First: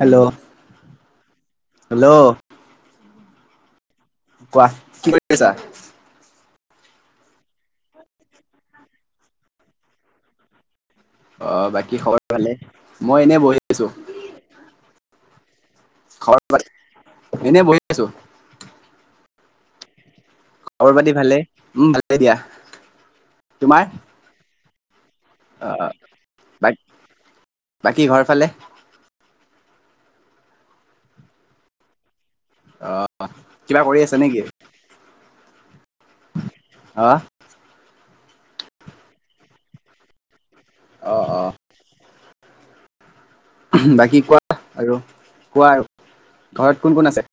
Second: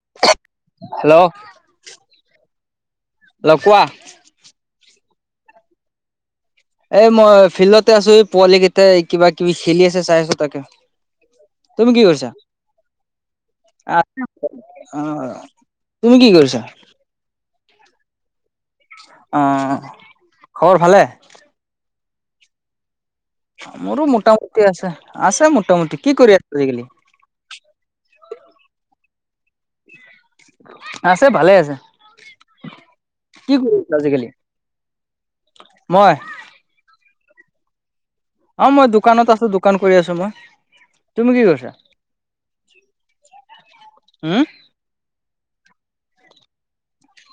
Hello hello hello hello কোৱা। কোৱা, কি কৰি আছা? এ মই ফিল্ডতে আছোঁ, এই পোৱালিকেইটাই কিবা-কিবি খেলি আছে চাই আছোঁ তাকে। অ তুমি বাকী কি খবৰ কৰিছা ভালেই, মই এনেই বহি আছোঁ। আহ অ। তুমি কি ঘৰত বা কৰিছা এনেই বহি আছোঁ। আ। খবৰ-পাতি ভালে। উম, ভালেই দিয়া। তোমাৰ মোৰো মোটামুটি আছে, আছে অ মোটামুটি। কি কৰি আছ বা একেদিন? বাকী, ঘৰফালে। আছে, ভালে আছে। অ কি কিবা কৰিছ কৰি আছে আজিকালি? নেকি মই। হা। অ, মই দোকানত আছোঁ। দোকান কৰি আছোঁ মই। অ তুমি অ কি কৰিছা? বাকী হম কোৱা, আৰু কোৱা। ঘৰত কোন কোন আছে?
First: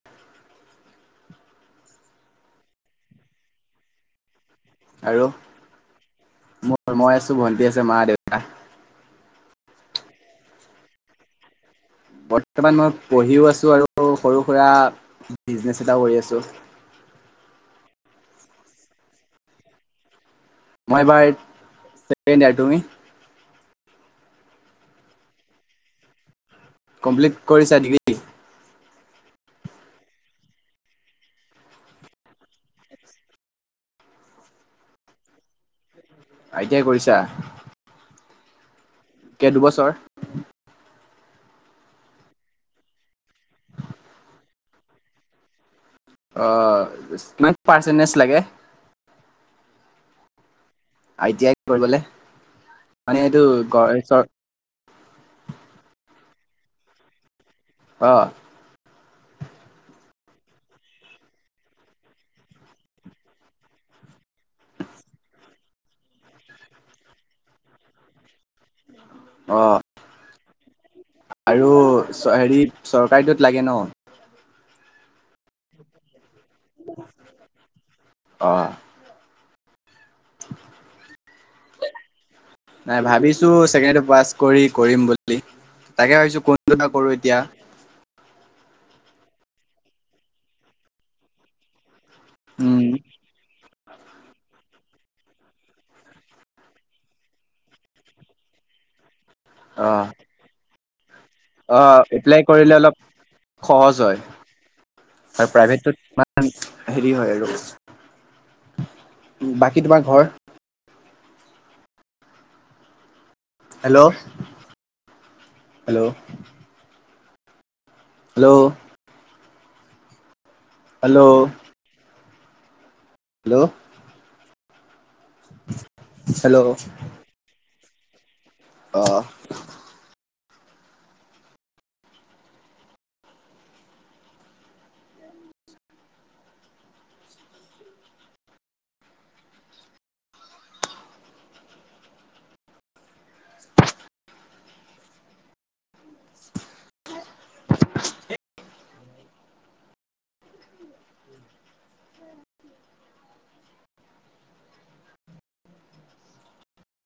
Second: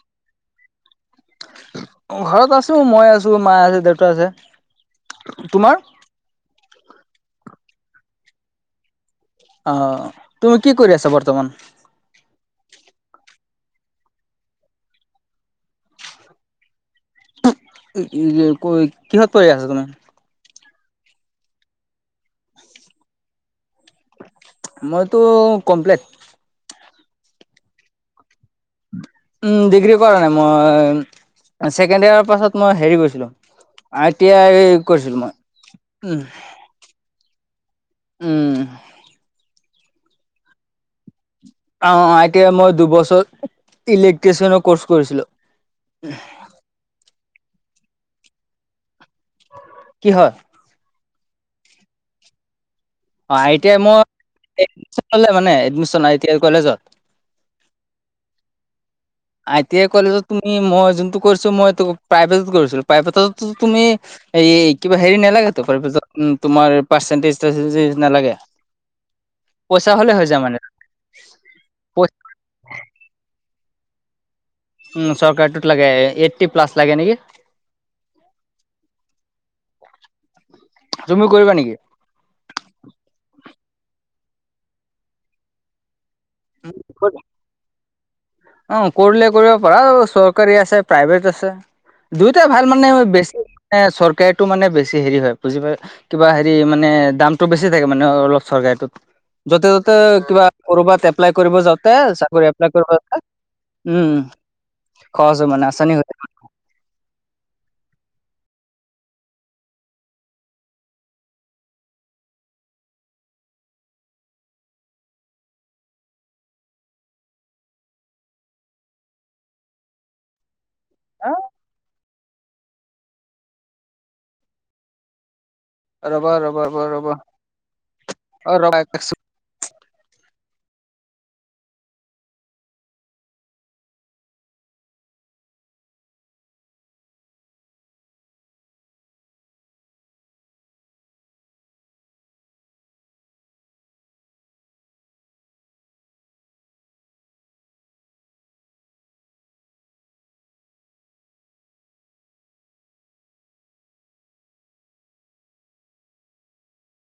ঘৰত আছোঁ। মই আছোঁ, মা আছে, দেউতা আছে। আৰু তোমাৰ মই আছোঁ, ভণ্টী আছে, মা-দেউতা। অ, তুমি কি কৰি আছা বৰ্তমান? বৰ্তমান মই পঢ়িও আছোঁ, আৰু সৰু-সুৰা বিজনেছ এটাও কৰি আছোঁ। হুমহ কি কিহত পঢ়ি আছা তুমি? মই এইবাৰ ছেকেণ্ড ইয়েৰ তুমি? মইতো কমপ্লেট। কমপ্লিট কৰিছা ডিগ্ৰী? উম, ডিগ্ৰী কৰা নাই মই। ছেকেণ্ড ইয়াৰ পাছত মই হেৰি গৈছিলোঁ। আই টি আই কৰিছিলোঁ মই। আই টি আই কৰিছা? উম। কেই দুবছৰ। অ আইতিআই মই দুবছৰ ইলেক্ট্ৰিচিয়ানৰ ক'ৰ্চ কৰিছিলো। অ কিমান পাৰ্চেণ্টেজ লাগে। কিহৰ। আই টি আইত পঢ়িবলৈ। অ আই টি আই মই এক মানে এডমিন আই টি আই কলেজত। অ। আই টি আই কলেজত তুমি মই জুনটো কৰিছো মই প্ৰাইভেটত কৰিছিলো প্ৰাইভেটতো তুমি। এই এই কিবা হেৰি নেলাগতো প্ৰাইভেদত তোমাৰ পাৰ্চেন্টেজ তাৰপেনতেজ নালাগে। অঁ। দুটা হ'লে হৈ যায় মানে। আৰু পই চ হেৰিত চৰকাৰীটোত লাগে ন। উ চৰকাৰীটোত লাগে এইট্টী প্লাছ লাগে নেকি। অঁ। তুমিও কৰিবা নেকি নাই ভাবিছো ছেকেণ্ডৰী পাছ কৰি কৰিম বুলি তাকে ভাবিছো কোনটো বা কৰো এতিয়া অ কৰিলে কৰিব পাৰা চৰকাৰী আছে প্ৰাইভেট আছে দুইটা ভাল উম, মানে বেছি মানে চৰকাৰটো মানে বেছি হেৰি হয় বুজি পাই কিবা হেৰি মানে দামটো বেছি থাকে মানে অলপ চৰকাৰিটোত য'তে ত'তে অ' কিবা কৰবাত এপ্লাই কৰিব যাওঁতে অ' চাকৰি কৰিলে এপ্লাই অলপ কৰিব সহজ হয় উম, সহজ আৰু হয় মানে প্ৰাইভেট আচানি হৈ থাকে। ইমান হেৰি হয় আৰু বাকী তোমাৰ ঘৰ হেল্ল হেল্ল হেল্ল হেল্ল অ', হেল্ল ৰবা ৰবা হেল্ল' ৰ ৰবা অ ৰবা আহিছো অ'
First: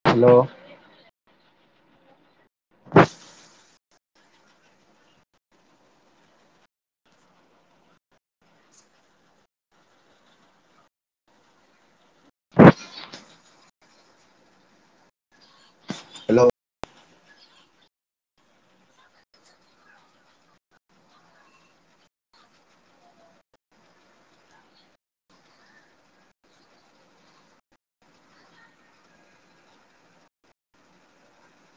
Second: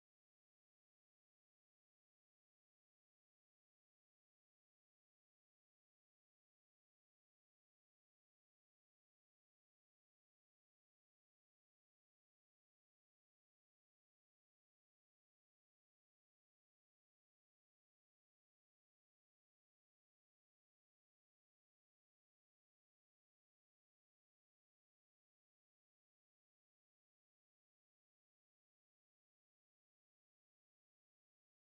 হেল্ল হেল্ল'